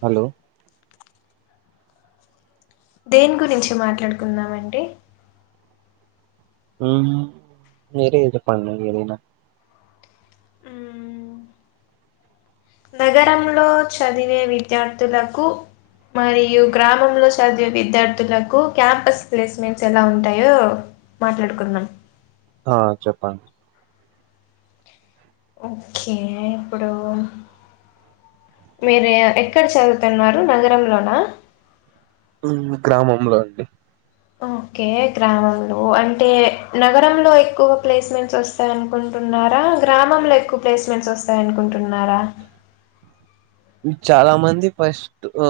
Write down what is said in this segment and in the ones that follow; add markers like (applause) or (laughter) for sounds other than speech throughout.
Hello దేని గురించి మాట్లాడుకుందామండి మ్ మీరే చెప్పండి ఏదైన హ్మ్, నగరంలో చదివే విద్యార్థులకు మరియు గ్రామంలో చదివే విద్యార్థులకు క్యాంపస్ ప్లేస్మెంట్స్ ఎలా ఉంటాయో మాట్లాడుకుందాం ఆ చెప్పండి ఓకే ఇప్పుడు మీరు ఎక్కడ చదువుతున్నారు నగరంలోనా మ్ గ్రామంలో అండి ఓకే గ్రామంలో అంటే నగరంలో ఎక్కువ ప్లేస్మెంట్స్ వస్తాయి అనుకుం టున్నారా గ్రామంలో ఎక్కువ ప్లేస్మెంట్స్ వస్తాయ్ అనుకుంటున్నారా అ చాలా మంది ఫస్ట్ ఆ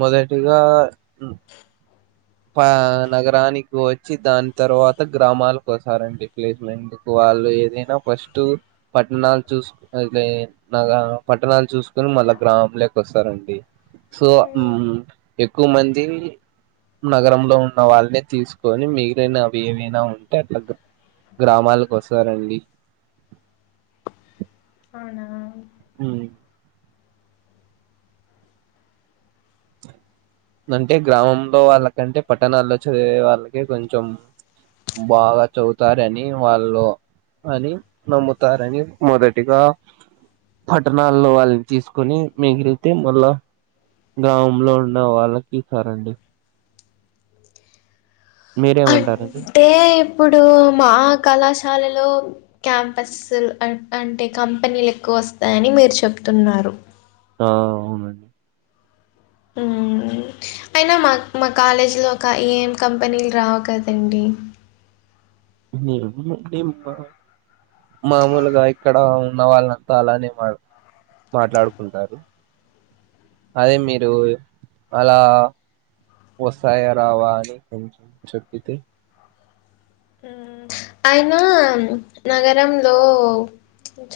మొదటిగా పా-నగరానికి వచ్చి దాని తర్వాత గ్రామాలకు వస్తారండి ప్లేస్మెంట్ కు వాళ్ళు ఏదైనా ఫస్ట్ పట్టణాలు చూస్ పట్టణాలు చూసుకొని మళ్ళ మల్ల గ్రామం లేకి వస్తారండి సో హ్మ్. మ్ ఎక్కువ మంది నగరంలో ఉన్న వాళ్ళనే తీసుకొని మిగిలినవి ఏవైనా ఉంటే అట్లా గ్రామాలకు వస్తారండి అవునా! మ్ అంటే గ్రామంలో వాళ్ళకంటే పట్టణాల్లో చదివే వాళ్ళకి కొంచెం బాగా చదుతారని వాళ్ళు అని నమ్ముతారని మొదటిగా పట్టణాల్లో వాళ్ళని తీసుకొని మిగిలితే మళ్ళా గ్రామంలో ఉన్న వాళ్ళకి సారండి మీరేమంటారండి అంటే ఇప్పుడు మా కళా శాలలో క్యాంపస్లు అన్ అంటే కంపెనీలు ఎక్కువ వస్తాయని మీరు చెప్తున్నారు ఆ అవునండి మ్ అయినా మా మా కాలేజీలో ఒక ఏం కంపెనీలు రావు కదండి మీర్ మీ మా మామూలుగా ఇక్కడ ఉన్న వాళ్ళంతా అలానే మా మాట్లాడుకుంటారు అదే మీరు అలా వస్తాయా రావా అని కంచం చెప్పితే మ్ అయినా నగరంలో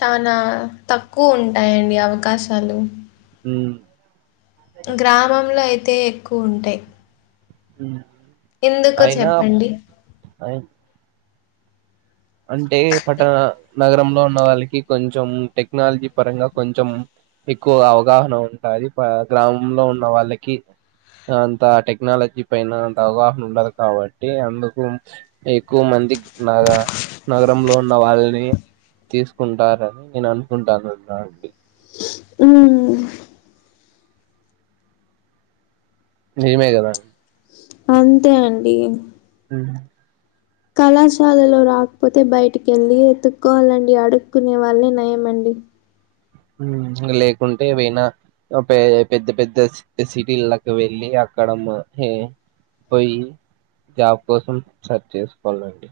చానా తక్కువ ఉంటాయండి అవకాశాలు మ్ గ్రామంలో అయితే ఎక్కువ ఉంటాయి మ్ ఎందుకు చెప్పండి అయ్ అంటే పట్టణ నగరంలో ఉన్న వాళ్ళకి కొంచెం టెక్నాలజీ పరంగా కొంచెం ఎక్కువ అవగాహన ఉంటాది ప గ్రామంలో ఉన్న వాళ్ళకి అంత టెక్నాలజీ పైన అంత అవగాహన ఉండదు కాబట్టి అందుకు ఎక్కువ మందికి నాగా నగరంలో ఉన్న వాళ్ళని తీసుకుంటారని నేను అనుకుంటాను అన్నానండి ఊ నిజమే కదా అంతే అండి ఉ కళాశాలలో రాకపోతే బయటికి వెళ్ళి ఎతుక్కోవాలండి అడుక్కునే వాళ్ళే నయంమండి ఇం లేకుంటే పోయినా పె పెద్ద పెద్ద సిటీలకి వెళ్ళి కడమ్మ హే పోయి జాబ్ కోసం సర్చ్ చేసుకోవాలండి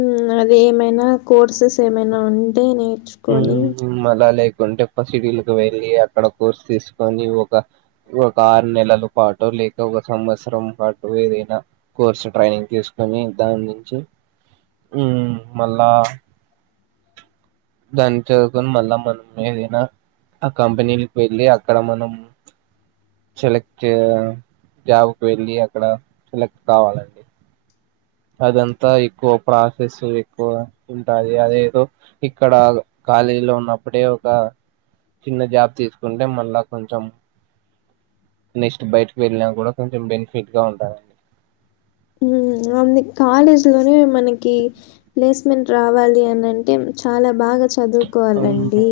ఉ అది ఏమైనా కోర్సెస్ ఏమైనా ఉంటే నే ఊ మళ్ళా లేకు కొంటె సిటీకి వెళ్ళి అక్కడ కోర్స్ తీసుకొని ఒక ఒక ఆరు నెలల పాటు లేక ఒక సంవత్సరం పాటు ఏదైనా కోర్సు ట్రైనింగ్ తీసుకొని దాని నుంచి ఉ మళ్ళా దాన్ని చదువుకొని మళ్ళా మనం ఏదైనా ఆ కంపెనీలకి వెళ్ళి అక్కడ మనం సెలెక్ట్ జాబ్కి వెళ్ళి అక్కడ సెలెక్ట్ కావాలండి అదంతా ఎక్కువ ప్రాసెస్ ఎక్కువ ఉంటాది అదేదో ఇక్కడ కాలేజీ లో ఉన్నప్పుడే ఒక చిన్న జాబ్ తీసుకుంటే మళ్ళా కొంచెం నెక్స్ట్ బయటకు వెళ్ళినా కూడా కొంచెం బెనిఫిట్ గా ఉంటాదండి ఊ అంది కాలేజ్ లోనే మనకి ప్లేస్ మెంట్ రావాలి అని అంటే చాలా బాగా చదువుకోవాలండి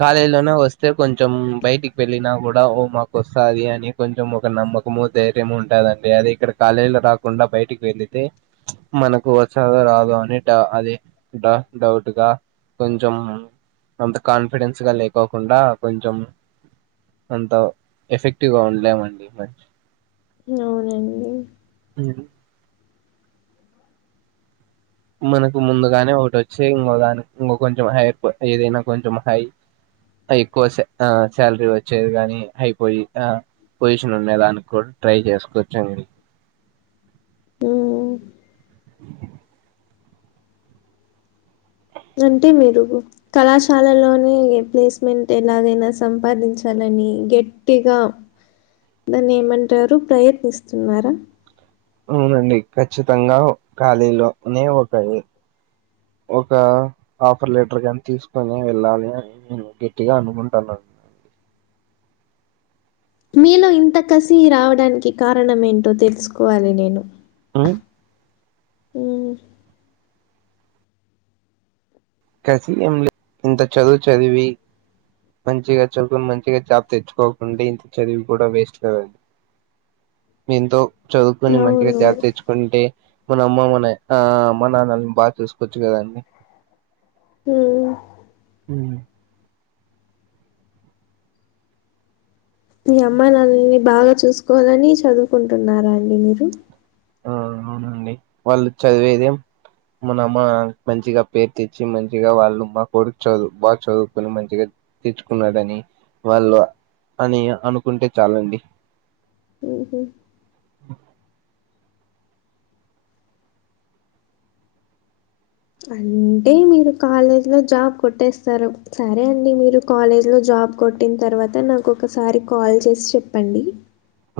కాలేజ్ లోనే వస్తే కొంచెం బయటికి వెళ్ళిన కూడా ఓ మాకు వస్తది అని కొంచెం ఒక నమ్మకం ఓ ధైర్యం ఉంటదండి అది ఇక్కడ కాలేజీ లో రాకుండా బయటికి వెళితే మనకు వచ్చదో రా రాదో అని అది డౌ డౌట్గా కొంచెం అంత కాన్ఫిడెన్స్ గా లేకోకుండా కొంచెం అంత ఎఫెక్టివ్గా ఉండలేమండి మనీ అవునండి ఉహు మనకు ముందుగానే ఒకటి వచ్చే ఇంకో దానికి ఇంకో కొంచెం హైప్ ఏదైనా కొంచెం హైప్ ఎక్కువ ఆ శాలరీ వచ్చేది కాగాని అయిపోయి ఆ పొజిషన్ ఉండదానికి కూడా ట్రై చేసుకోవచ్చు హ్మ్. అంటే మీరు కళాశాలలోనే ప్లేస్మెంట్ ఎలాగైనా సంపాదించాలనీ నీ గట్టిగా దాన్ని ఏమంటారు ప్రయత్నిస్తున్నారా అవునండి ఖచ్చితంగా కాలేజ్ లోనే ఒక ఎ ఒక అఫర్ లెటర్ కాని తీసుకొని వెళ్ళాలి అని నేను గట్టిగా అనుకుంటాన్నను (inaudible) మీలో ఇంత కసి రావడానికి కారణం ఏంటో తెలుసుకోవాలి నేను ఉ ఉ కసి ఎం లే ఇంత చదువు చదివి మంచిగా చదివినాం మంచిగా జాబ్ తెచ్చుకోకుండా ఇంత చదివి కూడా వేస్ట్ కదండి ఎంతో చదువుకుని మంచిగా అవును జాబ్ తెచ్చుకుంటే మన అమ్మమ్మనే ఆ అమ్మ నాన్నని బాగా చూసుకోవచ్చు కదండి ఊ ఊ మీ అమ్మా నాన్నల్ని బాగా చూసుకోవాలని చదువుకుంటున్నారా అండి మీరు ఆ అవునండి వాళ్ళు చదివేదే మనమ్మ మంచిగా పేరు తెచ్చి మంచిగా వాళ్ళు మా కొడుకు చదువు బాగా చదువు పని మంచిగా, తెచ్చుకున్నాడని వాళ్ళు అని అనుకుంటే చాలండి. ఓహో అంటే మీరు కాలేజ్ లో జాబ్ కొట్టేస్తారు సరే అండి మీరు కాలేజ్ లో జాబ్ బ్ కొట్టిన తర్వాత నాకు ఒకసారి కాల్ చేసి చెప్పండి.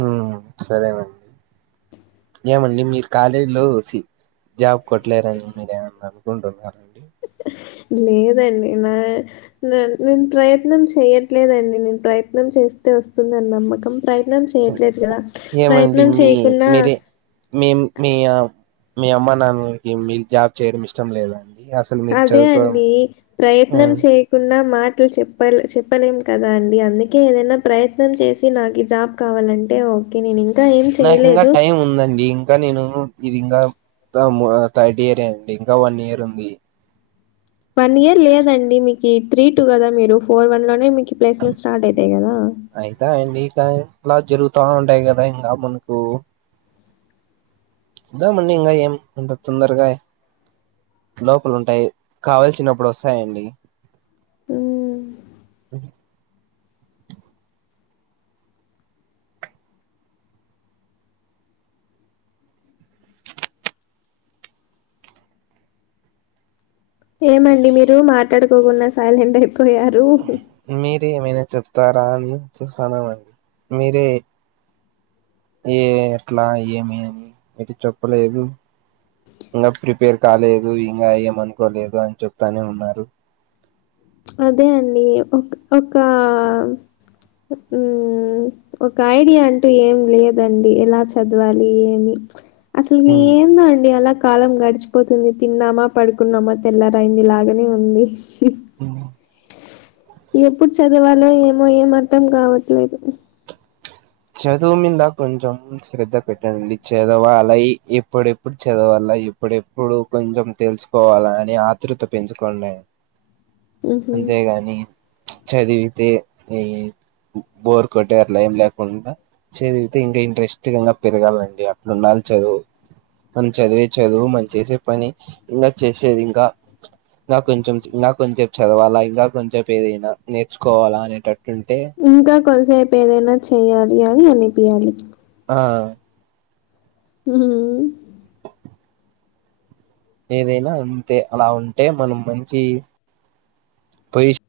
ఉమ్ సరేనండి ఏమండి మీరు కాలేజీలో జాబ్ కొట్టలేరు అనీ మీరేమన్నా అనుకుంటున్నారండి లేదండి నా నేను ప్రయత్నం చేయట్లేదండి నేను ప్రయత్నం చే స్తే వస్తుంది అనీ నమ్మకం ప్రయత్నం చేయట్లేదు కదా ఏమండి ప్రయత్నం మీ చేయకున్నా మీరే మేం మీ మీ అమ్మ నాన్నకి మీ జాబ్ చేయడం ఇష్టం లేదాండి. అదే అండి ప్రయత్నం చేయకుండా మాట చెప్ప చెప్పలేం కదా అండి అందుకే ఏదైనా ప్రయత్నం చేసి నాకు జాబ్ కావాలంటే ఓకే నేను నాకు ఇంకా టైం ఉందండి ఇంకా నేను ఇది ఇంకా థర్డ్ ఇయర్ ఏ అండి ఇంకా వన్ ఇయర్ ఉంది. వన్ ఇయర్ లేదండి మీకు త్రీ టు కదా మీరు ఫోర్ వన్ లోనే మీ ప్లేస్మెంట్ స్టార్ట్ అయితాయి కదా అయితా అండి ఇంకా ఇలా జరుగుతూ ఉంటాయి కదా ఇంకా మనకు తా మన్నీంగా ఏం అంత తొందరగా లోపలు ఉంటాయి కావల్సినప్పుడు వస్తాయండి హ్మ్. అ ఏమండి మీరు మాట్లాడుకోకుండా సైలెంట్ అయిపో మీరే ఏమైనా చెప్తారా అని చూసాన్నామండి మీరే ఏ ఎట్లా ఏమి అని ఏది చెప్పలేదు ఇంకా ప్రిపేర్ కాలేదు ఇంకా అయ్యమనుకోలేదు అని చెప్తానే ఉన్నారు అదే అండి ఒక ఒక ఉ ఒక ఐడియా అంటూ ఏం లేదండి ఎలా చదవాలి ఏమి అసలుకి ఏంద అండి అలా కాలం గడిచిపోతుంది తిన్నామా, పడుకున్నామా, తెల్లరైంది, లాగనే ఉంది. ఉ ఎప్పుడు చదవాలో ఏమో అర్ధం కావట్లేదు చదువు మీద కొంచెం శ్రద్ధ పెట్టనండి చదవాలలాగ ఎప్పుడెప్పుడు చదవాల అలా ఇప్పుడెప్పుడు కొంచెం తెలుసుకోవాలా అని ఆతృత పెంచుకోండి హుహు. అంతేగాని చదివితే ఈ బోర్ కోట్టట్లే కుండా చదివితే ఇంకా ఇంట్రెస్టింగా పెరగాలండి అట్డు ఉండాలి చదువు మన చదివే చదువు మనం చేసే పని ఇంకా చేసేది ఇంకా ఇంక కొంచెం ఇంక కొంచెపు చదవాలా ఇంకా కొంచెం ప ఏదైనా నేర్చుకోవాలా అనేటట్టు ఇంకా కొంతసేపు ఏదైనా చెయాలి అని అనిపియాలి ఆ హు ఏదైనా అంతే అలా ఉంటే మనం మంచి పొజిష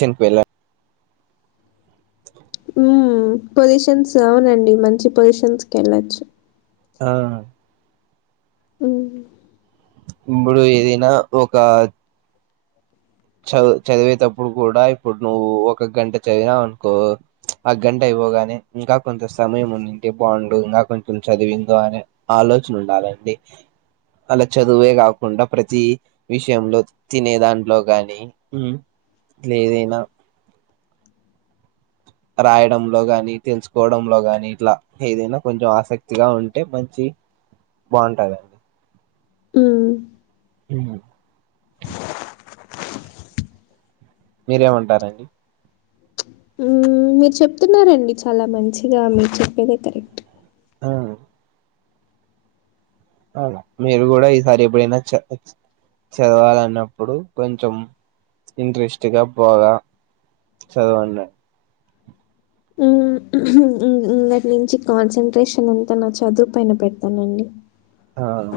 చిన్కు వెళ్ళ (inaudible) పొజిషన్స్ అవునండి మంచి పొజిషన్స్ కి వెళ్ళచ్చు ఆ ఉ ఇప్పుడు ఏదైనా ఒక చదు చదివేటప్పుడు కూడా ఇప్పుడు నువ్వు ఒక గంట చదివినవు అనుకో ఆ గంట అయి చదవగానే ఇంకా కొంచం సమయం ఉండుంటే బావుండు. ఇంకా కొంచెం చదివిందో అనే ఆలోచన ఉండాలె అలా చదువే కాకుండా, ప్రతి విషయంలో తినే దాంట్లో గాన్ నీ ఎట్లేదైనా రాయడంలో గాని, తెలుసుకోవడంలో గాని ఇట్లా ఏదైనా కొంచెం. ఆసక్తిగా ఉంటే మంచి బావుంటదా ఉమ్ ఉహ్ హు మీరేమంటరండి. ఉమ్ మీరు చెప్తున్నారండి. చాలా మంచిగా మీరు చెప్పేదే కరక్ట్. ఆ అవును మీరు గూడా ఈసారి ఎప్పుడైనా చ ఆ చ చదవాలన్నప్పుడు. కొంచెం ఇంట్రెస్ట్గా బోగా చదవాన్డ ఉమ్ మ్ మ్మ్గాట్ నుంచి కాన్సన్ట్రేషన్ అంతా. నా చదువు పైన పెడతానండి. ఆవ్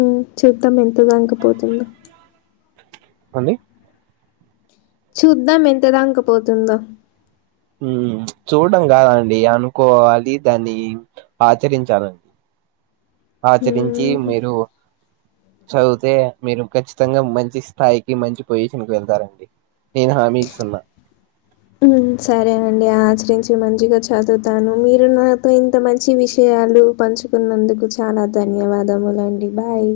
ఉమ్ చూద్దాం ఎంత దాంకపోతుందో. అండి చూద్దాం ఎంత దాన్కపోతుందో ఉమ్ చూడం కాదండి. అనుకోవాలి దాని ఆచరించాలండ్ ఆచరించి. హ్మ్. మీరు చదివితే మీరు ఖచ్చితంగా మంచి స్థాయికి, మంచి పొజిషన్ కి వెళ్తారండి. నేను హామి ఇస్తున్నా. ఉమ్ సరేనండి ఆచరించి మంచిగా చదువ్తాను. మీరు నాతో ఇంత మంచి విషయ లు పంచుకున్నందుకు చాలా ధన్యవాదములండి. బాయ్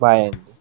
బాయండి.